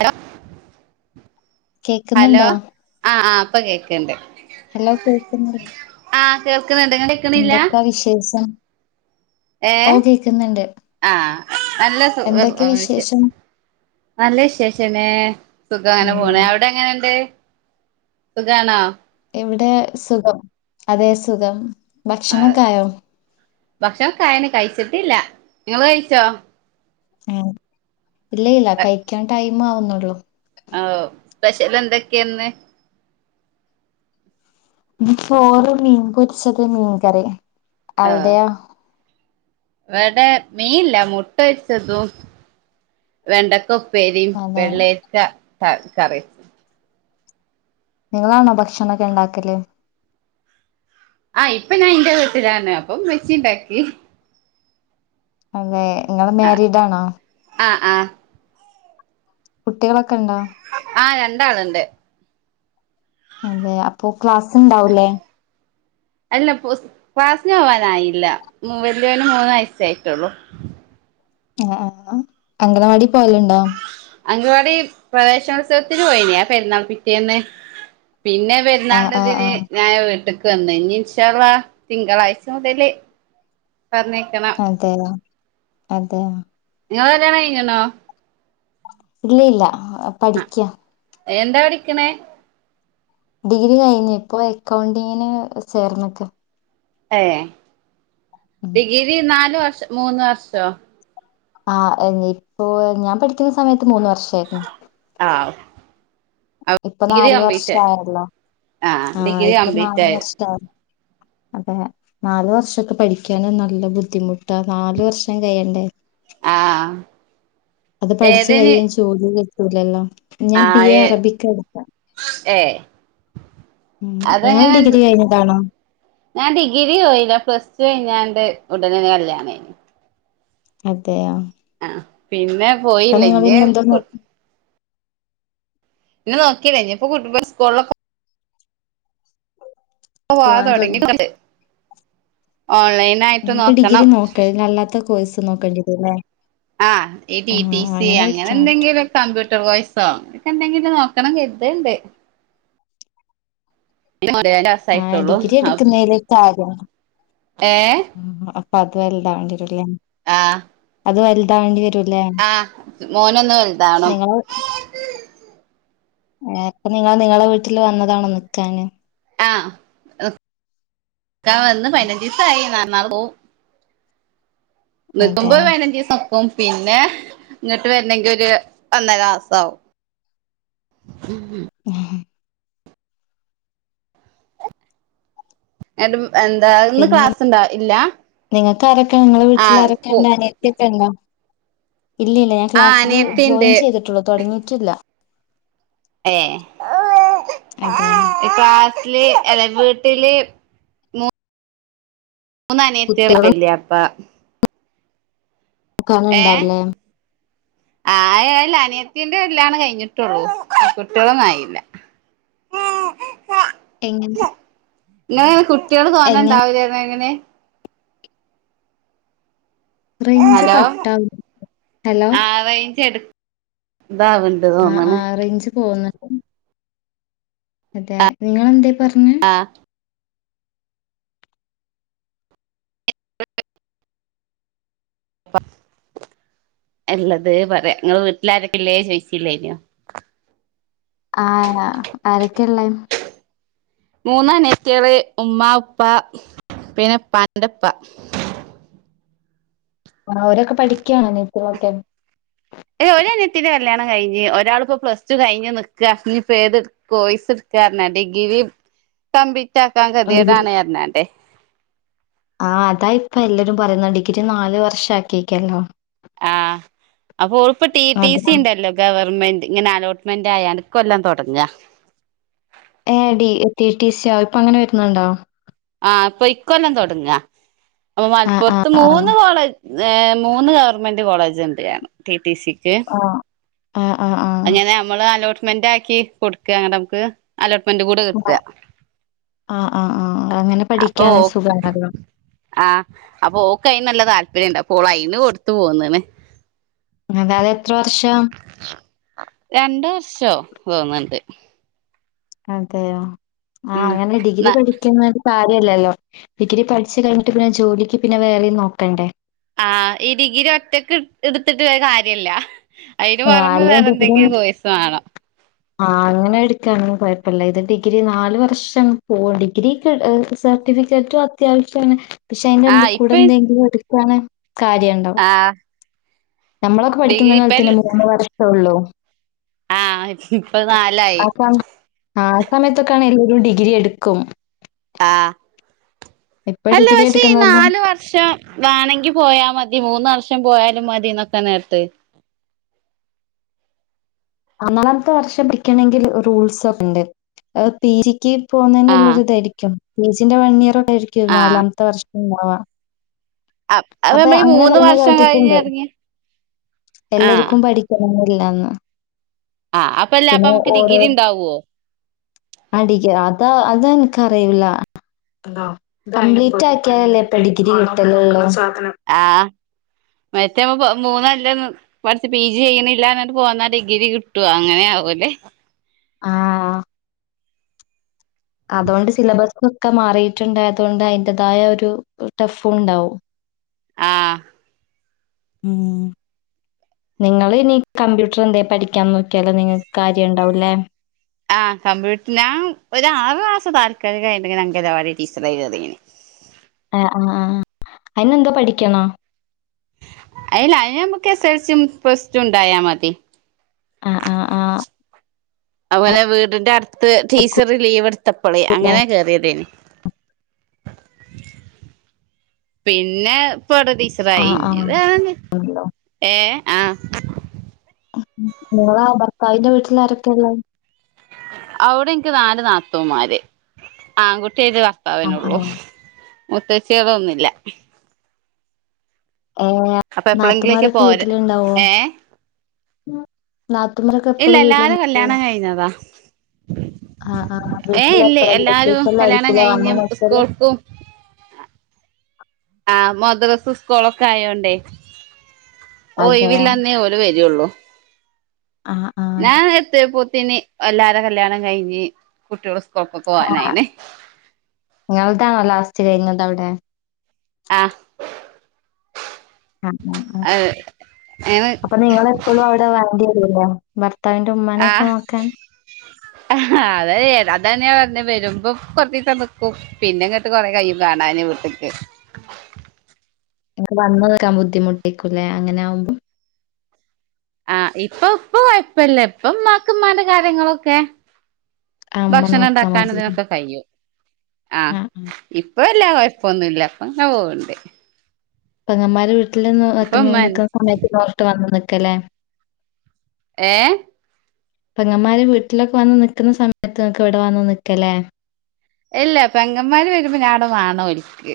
അ hello കേക്കുന്നുണ്ടോ? ആഹ ഇ പ്പൊ കേക്കണ്ട് ഹലോ കേർക്കുന്നില്ലെ കേക്ക്ണുണ്ട്, കേക്കണില്ലാ ഏ ഓ കേക്കുന്നുണ്ട്. ആ നല്ല സുഖ എന്തൊക്കെ വിശേ വിശേഷം? നല്ലേ ശേഷന്നേ സുഖ അങ്ങനെ പോണ എന്താണ് അവിടെ എങ്ങനെുണ്ട് സുഖാണോ ഇവിടെ സുഖം അതെ സുഖം ആഹ ഭക്ഷണൊക്കെ ആയോ? ഭക്ഷണം കായന് കഴിച്ചിട്ടില്ല നിങ്ങള് കഴിച്ചോ ആ ഇല്ലയില്ല കഴിക്കാൻ ടൈമാവുന്നതേയുള്ളു ആ സ്പെഷ്യൽ എന്തൊക്കെയന്ന് ചോറ് മീൻ പൊരിച്ചത് മീൻകറി അവിടെയോ എവിടെ മീനല്ല മുട്ട വച്ചതും വെണ്ടക്ക ഉപ്പേരിയും അതെ. വെള്ളേരിക്ക കറിയും നിങ്ങളാണോ ഭക്ഷണംൊക്കെ ഉണ്ടാക്കല് ആ ഇപ്പൊഞാൻ വീട്ടിലാണ് അപ്പം ഇമ്മച്ചി യുണ്ടാക്കി അതെ നിങ്ങള് മരിഡ് ആണോ ആ കുട്ടികളൊക്കെയുണ്ടോ ആള്ണ്ട് അതെയപ്പൊ ക്ലാസ്സു ണ്ടാവുല്ലേ അല്ല പുസ് ക്ലാസ്ന് പോവാനായില്ല. വല്യവന് മൂന്നുവയസായിറ്റൊള്ളു. ആ അംഗനവാടി പോയലണ്ടോ അംഗനവാടി പ്രവേശനോത്സവത്തിനു പോയീനാപെരുന്നാൾ പിറ്റേന്ന്. പിന്നെ ആഹ് ആഹ് പെരുന്നാണ്ടതിൽ ആഹ്. ഞായ വീട്ട കന്ന ഇഞ് ഇൻശാ അല്ലാഹ് തിങ്കളാഴ്ച മുതല് പറഞ്ഞേക്കണം അതെയ അതെയ നീങ്ങളെ കല്യാണം കയിഞ്ഞ്ണോ ഇല്ലയില്ല പഠിക്ക എന്താ പഠിക്ക്ണേ ഡിഗ്രി കഴിഞ്ഞു ഇപ്പൊ അക്കൗണ്ടിങ്ങിന് ചേർന്നൊക്കെ ഏ ഡിഗ്രി നാലുവർഷ മൂന്നുവർഷോ [unintelligible] ആഹ് ഇപ്പൊ ഡിഗ്രി നാല വർഷ കംപ്ലീറ്റ് ആയി ആയല്ലോ ആഹ് ആഹ ഡിഗ്രി ഇപ്പൊ നാല കംപ്ലീറ്റ് ആയി വർഷ അതെ നാലു വർഷമൊക്കെ പഠിക്കാൻ നല്ലബുദ്ധിമുട്ടാ നാലുവർഷംകഴിയണ്ടേ ആ അത് പഠിച്ചു കയിയയും ചോല കട്ടലല്ലോ ഞാൻ ബി ആഹ് എ ഏ അറബിക്ക് എടുത്ത ഏഹ് അതെങ്ങനെ ഞാൻ ഡിഗ്രിപോയില്ല. പ്ലസ്ടു കഴിഞ്ഞാ ഉടനെ കല്യണെ നിം അതേയോ ആ പിന്നെ പോയില്ല ഞ്ഞ് ഇനി എന്തോ നോക്കി പിന്നെ നോക്കിയില്ല ഇനിയിപ്പൊകുട്ടികളു സ്കൂളൊക്കെ ഓ അത പോവാൻ തുടങ്ങി തുടങ്ങിട്ട ഇയിപ്പ ഡിഗ്രി നോക്കണ്ട അല്ലാത്ത കോഴ്സ് നോക്കേണ്ടിരല്ലേ ആ ടി ടി സിയങ്ങനെ പഠിക്കാൻ പറ്റും എന്തെങ്കിലുമൊക്കെ കമ്പ്യൂട്ട ട് കോഴ്സോ എനക്ക എന്തെങ്കിലും നോക്കണം കരുതുണ്ട് ആഹ് മാസായിട്ടുള്ളൂ ഡിഗ്രി എടുക്കുന്നെയ്ല് താൽ ഏഹ് അപ്പൊതു വല്ലതാകേണ്ടിരുംല്ലേ ആ അത് വലുാ വേണ്ട വര ആഹ മോനൊന്ന് വലുതണ ഏ ഇപ്പൊ നിങ്ങളു നിങ്ങളുടെവീട്ടിൽ വന്നതാണോ നിക്കാന് ആഹ ഇക്കാ ഇന്ന് പയ്നഞ്ചീസായി, ന നാളെ പോവും അതെ നിർത്തുമ്പം, പതിനഞ്ചീസം അപ്പം പിന്നെ ഇങ്ങോട്ട് വരണെങ്കിൽ ഒരു വന്ന രാസവും ശബി എന്നിട്ടുമെന്താ ഇന്നു പിന്നെ ക്ലാസ്സുണ്ട ഇല്ല നിങ്ങൾക്ക് അരക്കണം നിങ്ങളെ വീട്ടിൽ ആഹ് പോ അരക്കണ്ട അനിയത്തിൊക്കെ ഉണ്ടോ ഇല്ല ഇല്ല ഞാൻ ആഹ് ക്ലാസ്സില് അനിയത്തിണ്ട് ജോയിൻ ചെയ്തിട്ടുള്ളു തുടങ്ങിയിട്ടില്ല ഏ അതെ വീട്ടില് ഇല വീട്ടില് മൂന്നനത്തി കുട്ടികളെ വല് പ്പ നക്കാനുണ്ടാവലേ ആകെയെ അനിയത്തിന്റെ കല്യാണംകഴിഞ്ഞിട്ടുള്ളൂ കുട്ടികളൊന്നുമായില്ല എങ്ങനെ ഇങ്ങള് കുട്ട്യേള് തോന എങ്ങനെ ഇണ്ടാവില്ലേന്നേയങ്ങനെ റേഞ്ച് ഹലോ കട്ട ഹലോ ആഹ് റേഞ്ച് എടു ഇതാവ്ണ്ട് അഹ് തോന്ന്ണ് ആഹ് റേയ്ഞ്ച് പോവ്ന്ന് അതെനിങ്ങളെന്തേ പറഞ്ഞേ ആഹ് അല്ലതുപറയാ നിങ്ങളുടെ വീട്ടിലാരൊക്കെയില്ലേ ചോയി ച്ചില്ലായിനോ ആഹ ആരൊക്കെയ ഉള്ള മൂന്നനുജത്തികള് ഉമ്മാ, ഉപ്പ, പിന്നെയുപ്പാന്റെയുപ്പ ആ അവരൊക്കെ പഠിക്കുകയാണോ നീറ്റിനൊക്കെ ഏ ഒ അനയത്തിന്റെ കല്യാണം കഴിഞ്ഞ് ഒരാള ഇപ്പോൊ പ്ലസ് ടു കഴിഞ്ഞ് നിക്ക ഞഇപ്പ ഏത് കോയിസ് കാരന ഡിഗ്രി കമ്പി ചറ്റാക്കാൻ ഡിഗ്രി കതിയടാണ് എണന്റെറെ പറയുന്നഡിഗ്രി നാലു വർഷമാക്കിയിക്കല്ലോ ആ അപ്പൊ ഉറപ്പ ടി ടി സി അതാ. ഉണ്ടല്ലോ ഗവ ഗവൺമെന്റിങ്ങനെ അലോട്ടുമെന്റായാ ണ്ട് ഇകൊല്ലം തൊടങ്ങ ഏ ഡി ട്ടീ ടി സി യോ ആ ഇപ്പൊ അങ്ങനെ വരുന്നുണ്ടോ ആ അപ്പൊഇക്കൊല്ലം തൊടങ്ങ അപ്പൊ ആഹ് ആഹ് ആഹ്. മലപ്പുറത്തുമൂന്നു കോളേജ് ഏ മൂന്ന് ഗവൺമെന്റ് കോളേജ് ഉണ്ട്ണം ട്ടി സിക്ക് ആഹ്. ആഹ് ആഹ് ആഹ്. അയ്നെങ്ങെ അമ്മളുഅലോട്ട് ്മെന്റ് ആക്കി കൊടുക്ക അങ്ങനെ നമുക്ക് അലോട്ട്മെന്റ് കൂടെ കിട്ടുക ആഹ് ആഹ് ആഹ്. അങ്ങനെ അപ്പൊ പഠിക്കാണെ സുഖാണല്ലോ. ആഹ അപ്പൊ കന് നല്ല താല്പര്യണ്ട് അപ്പോൾ അയ്ന് കൊടുത്തു പോന്ന് ണ് അതാഅതെത്ര വർഷം രണ്ട വർഷോ തോന്നണ്ട് അതെയോ ആ ഉം അങ്ങനെ ന്ന ഡിഗ്രി പഠിക്കുന്ന ഇല്ലല്ലോ ഡിഗ്രി പഠിച്ചു കഴിഞ്ഞിട്ടുപിന്നെ ജോലിക്കുപിന്നെ വേറെയും നോക്കണ്ടേ ആഹ ഈ ഡിഗ്രി ഒറ്റക്ക് എടുത്തിട്ട് വരെ കാര്യല്ല അയിന് ആഹ് പുറമേ വേറെ എന്തെങ്കിലും കോഴ്സ വണോ ആ, അങ്ങനെ ഇട്ക്കാണെ [unintelligible] കൊഴപ്പല്ല. ഇത് ഡിഗ്രി നാലു വർഷം പോ ഡിഗ്രിക്ക് ഏഹ് സെ സർട്ടിഫിക്കറ്റും അത്യാവശ്യമാണ് പക്ഷെ അയിന്റെറെ എന്ത ആഹ് കൂടെ ഇപ്പ എന്തെങ്കിലും എടുക്കാണ് കാര്യ ഉണ്ടാവും ആഹ് നമ്മളൊക്കെപഠിക്കുന്ന ഡിഗ്രി ഇപ്പ കാലത്തിനു മൂന്നു വർഷേയുള്ളൂ ആഹ് ഇപ്പൊ നാലായി ആ അ സമയത്ത് കണല്ല ഒരു ഡിഗ്രി എടുക്കും. ആഹ ഇപ്പൊ അല്ല ഡിഗ്രി പക്ഷെ ഈ എടുക്കുന്നോലും നാല് വർഷം വേണെങ്കി പോയാ മതി മൂന്ന് വർഷം ൻ പോയാലും മതിന്നൊക്കെ നേരത്തെ ആ നാലാമത്തെ വർഷം പഠിക്കണെങ്കില് റൂൾസ് ഒക്കെണ്ട് അ പീ ജിക്ക് പോകുന്നള്ളരി ആഹ് ഇതായിരിക്കുംസിന്റെ പി ജി വൺ ഇയർ ആയിരിക്കും ആഹ് നാലാമത്തെ വർഷംണ്ടവാ അ അത് അപ്പ നമ്മളീ അങ്ങനെ മൂന്ന് പറഞ്ഞ് വർഷം കഴിഞ്ഞ് കേട്ടിട്ടുണ്ട്. ഇറങ്ങിയ ആഹ് എല്ലരിക്കും പഠിക്കണന്നില്ലാന്ന് ആഹ് അപ്പല്ല അപ്പൊ പിന്നെ നമുക്ക് ഓരൊ ഡിഗ്രി ഉണ്ടാവോ അടിക്ക് അതാ അത ്ീറ്റ് [inaudible] ആാലല്ലേ ഡിഗ്രി കിട്ടല ആ മറ്റെമ്മ പൊ മൂന്നല്ല പഠിച്ചച്ച് പി ജി ചെയ്യണില്ല എന്നട്ട് പോന്നാ ഡിഗ്രി കിട്ടുവ അങ്ങനെയ ആാവൂല്ലെ ആഹ അതുകൊണ്ട് സിലബസ് ഒക്കെ മാറിയിട്ടുണ്ടായതുകൊണ്ട് അതിന്റേതായ ഒരു ടഫും ഉണ്ടാവും. ആഹ ഉം നിങ്ങൾ ഇനി കമ്പ്യൂട്ടർ എന്ത പഠിക്കാ നോക്കിയാലോ നിങ്ങക്ക് കാര്യം ഉണ്ടാവൂല്ലേ? ആഹ കമ്പ്യൂട്ടറി ഒ ഒരു ആ മാസം താൽക്കാലികയിണ്ടെങ്കിൽ അംഗവാടി ടീച്ചർായി കയറിന്ന് ആ ആ ആ അയിനെന്താ പഠിക്കാണോ? അല്ല അയിന് നമ്മുക്ക് S S L C plus two ഉണ്ടായാ മതി ആഹ ആഹ ആഹ അവനെ വീടിന്റെ അടുത്ത് ടീച്ചർ ലീവ് എടുത്തപ്പോളേ അങ്ങനെ കേറിയതേന്. പിന്നെ ഇടെ ീസറായി ആഹ് ആഹ് ഇത ഏ ആഹ നിങ്ങളെ ഭർത്താവിന്റെ വീട്ടിൽ ആരൊക്കെയൊള്ളെ? അവിടെ എനിക്ക് നാല് നാത്തവമാര് ആൺകുട്ടി റ്റേത് ആഹ് ഭർത്താവിനള്ളൂ ആഹ് മുത്തച്ചതൊന്നില്ല ഏഹ് അപ്പൊ എപ്പോഴെങ്കിലേക്ക് നാത്തുമാരൊക്കെ പോരാ വീട്ടിലുണ്ടാവോ? ഏ നാത്തുമാരൊക്കെ ഇല്ല എപ്പളും വീട്ടില് അല്ലാതെ കല്യാണം കഴിഞ്ഞതാ ആ വി ഏ ഇല്ലേ പായി എല്ലാരും കല്യാണം കഴിഞ്ഞ് വന്നണല്ല [unintelligible] സ്കൂൾക്കും ആഹ മദ്രസ് സ്കോളൊക്കെ ആയോണ്ടേ ഓ അതെ. ഇവില്ലാന്നേ ഓല് വരുള്ളൂ. ആ, ആ. ഞാൻ എത്തിയ പോത്തനി എല്ലാരോടും കല്യാണം കഴിഞ്ഞ് കുട്ടികള ക്കൊപ്പ പോവാനായിനെ എട്ടാണോ ലാസ്റ്റ് കഴിഞ്ഞത് അവിടെ? ആ ആ ആ ആ അങ്ങനെ അപ്പൊ നിങ്ങള സ്കൂളവിടെ വണ്ടി വരൂല്ല ഭർ ആഹ് അത അ അതന്നാ പറഞ്ഞഞ് വരുമ്പോ കൊറച്ചിസം നക്കും പിന്നെ ഇങ്ങോട്ട് കൊറെേ കഴും കാണൻ വീട്ടക്ക്. വന്ന നിക്കാൻ ബുദ്ധിമുട്ടേക്കുംല്ലേ അങ്ങനെ ആകുമ്പോ? ആ ഇപ്പൊ ഇപ്പ കുഴപ്പല്ല, ഇപ്പംമ്മാക്ക്മ്മാന്റെ കാര്യങ്ങളൊക്കെ ആ ഉമ്മ ഭക്ഷണം നോക്കാ ഉണ്ടാക്കാൻ മതി. ഇതിനൊക്കെ കഴിയും ആഹ ആ, ആ. ഇപ്പല്ല. ഇപ്പൊന്നുമില്ല അപ്പൊ, ങ്ങ പോവണ്ടേ? പങ്ങമാർ വീട്ടിൽന്ന് വക്ക ഉമ്മ നിക്കുന്ന സമയത്ത് നോറിട്ട് വന്ന് നക്കലേ? ഏ പങ്ങമാര് വീട്ടിലൊക്കെ വന്ന് നിക്കുന്ന സമയത്ത് നിക്ക് ഇവിടെ വന്ന് നിക്കലേ ഇല്ല പെങ്ങന്മാര് വരുമ്പോ ഞാട വേണം ഓലക്ക്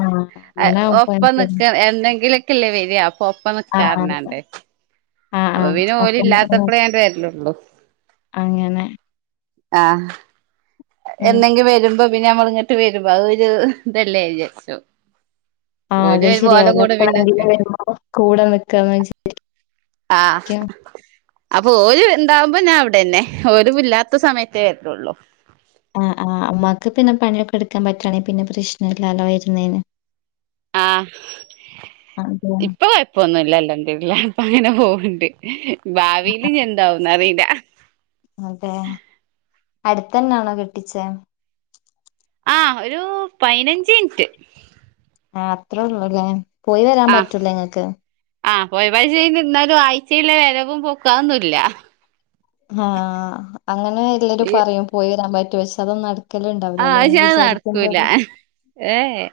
ആ അങ്ങനാവുമ്പോ ഒപ്പ നിക്ക എന്തെങ്കിലൊക്കെല്ലേ വരിയാ അപ്പൊ ഒപ്പം ആ, നക്കാറനാണ്ട്. ആ, ആ. അപ്പൊ പിന ഓല അപ്പം അങ്ങനെ. ഇല്ലാത്തപ്പഴേ വരിലള്ളു. അങ്ങനെ. ആഹ് ഉം. എന്നന്തെങ്കും വരുമ്പോ പിന്നെ നമ്മൾ ഇങ്ങട്ട് വരുമ്പ അ ഒരു ഇതെല്ലെ വിചാരിച്ചു. ആഹ് ഓല് അത് വരുമ്പോ ശരിയാ ഓലെ കൂടെ പിന്നൊക്കെ [unintelligible] കൂടെ നിക്കാന്ന് വിചാ [unintelligible] ആഹ് അപ്പൊ ഓര് ഇണ്ടാവുമ്പ ഞാൻ അവിടെന്നെ. ഒരു ഇല്ലാത്ത സമയത്തേ വര്ലൊള്ളൂ. ആഹ് ആഹ് ഉമ്മാക്ക് പിന്നെ പണിയൊക്കെ ഇടുക്കാൻ പറ്റാണെ പിന്നെ പ്രശ്നാല്ലാല്ലോ വര്ന്നേന്. ആഹ് അതെ ഇപ്പൊ കൊഴപ്പൊന്നുല്ല അല്ലൽഹംദുലില്ല. ഇപ്പ അങ്ങനെ പോവ്ണ്ട്. ഭാവിയില് ഇഞ്ഞ് എന്താവുന്ന് അറീല അതെ. അടുത്തെന്നാണോ കെട്ടിച്ചേ? ആഹ് ഒരു പയ്നഞ്ചിൻറ്റ് ആഹ് അത്ര ഒള്ളുല്ലേ. പോയി വരാൻ ആഹ് പറ്റൂലേ ഇങ്ങക്ക്? ആഹ് പോയ പാഴ്ചേല് ഇന്നാലും ആഴ്ചേലെ വെരവും പൊക്കും അഹൊന്നുല്ല ആഹ് അങ്ങനെ എല്ലരും പറയും പോയി വരാൻ പറ്റു പക്ഷ് അതൊ ആഹ് ചാ നടക്കൂല ഏ എ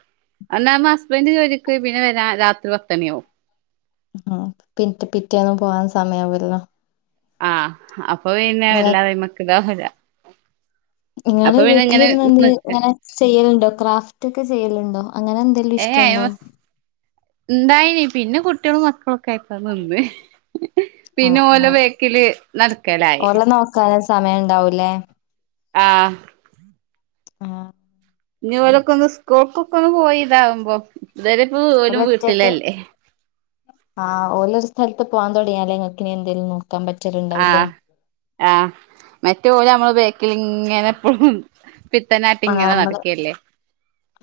ഒന്നാ മാസ് ഹസ്ബൻഡ് ജോലിക്ക് പോയി. പിന്നെ വര രാത്രി പത്തണിയാവും. ആഹ് പിൻ പിറ്റേന്നും പോവാൻ സമയാവൊല്ലോ ആഹ് അപ്പൊ പിന്നെ എല്ലാവരും മ്മക്ക് ദോ വരാ നിങ്ങള് വീട്ടിലിരുന്ന് എന് നിക്ക ഇങ്ങനെ ചെയ്യലുണ്ടോ ക്രാഫ്റ്റ് ഒക്കെ ചെയ്യലുണ്ടോ? അങ്ങനെ എന്തേലും ഏഹ് ഇഷ്ടണ്ടോ? അയ്മ ഇണ്ടായിനി പിന്നെ കുട്ടികളും മക്കളും ക്കായപ്പ നിന്ന്, പിന്നെ ആഹ് ഓലെ ആഹ് ബേക്കല് നടക്കലായി. സമയണ്ടാവൂലേ? ആഹ് - ആഹ് - ഇനി ഓലൊക്കെ ഒന്ന് സ്കൂൾക്കൊക്കെ ഒന്ന് പോയി ഇതാവുമ്പോ ഇതവരെ ഇപ്പ ഓല് ഓലും ഒറ്റക്ക് വീട്ടിലല്ലേ? ആഹ് ഓലൊരു സ്ഥലത്ത് പോവാൻ തുടങ്ങിയാലെ നിക്കിനെന്തേരുന്നു ആഹ് ആഹ് മറ്റേ ഓല് നമ്മള് ബേക് ക്കിലിങ്ങനെപ്പോഴും പിത്തനാട്ട് ഇങ്ങനെ നടക്കല്ലേ.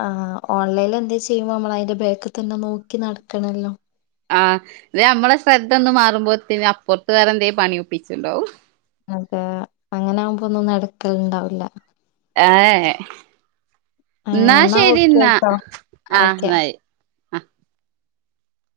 ആ ഓൺലൈനിൽ എന്താ ചെയ്യുമ്പോ നമ്മൾ അതിന്റെ ബേക്ക് തന്നെ നോക്കി നടക്കണല്ലോ. ആഹ് ത് നമ്മെട ശ്രദ്ധ ഒന്നും മാറുമ്പോത്തേന് അപ്പുറത്ത് വേറെ എന്തേലും പണി ഒപ്പിച്ചുണ്ടാവും. അതെ, അങ്ങനാകുമ്പോ ഒന്നും നടക്കലിണ്ടാവില്ല. ഏ എന്നാ ഏഹ് ശരി എന്നാ കേട്ടോ ആഹ് ഓക്കെ എന്നായി. ആഹ് -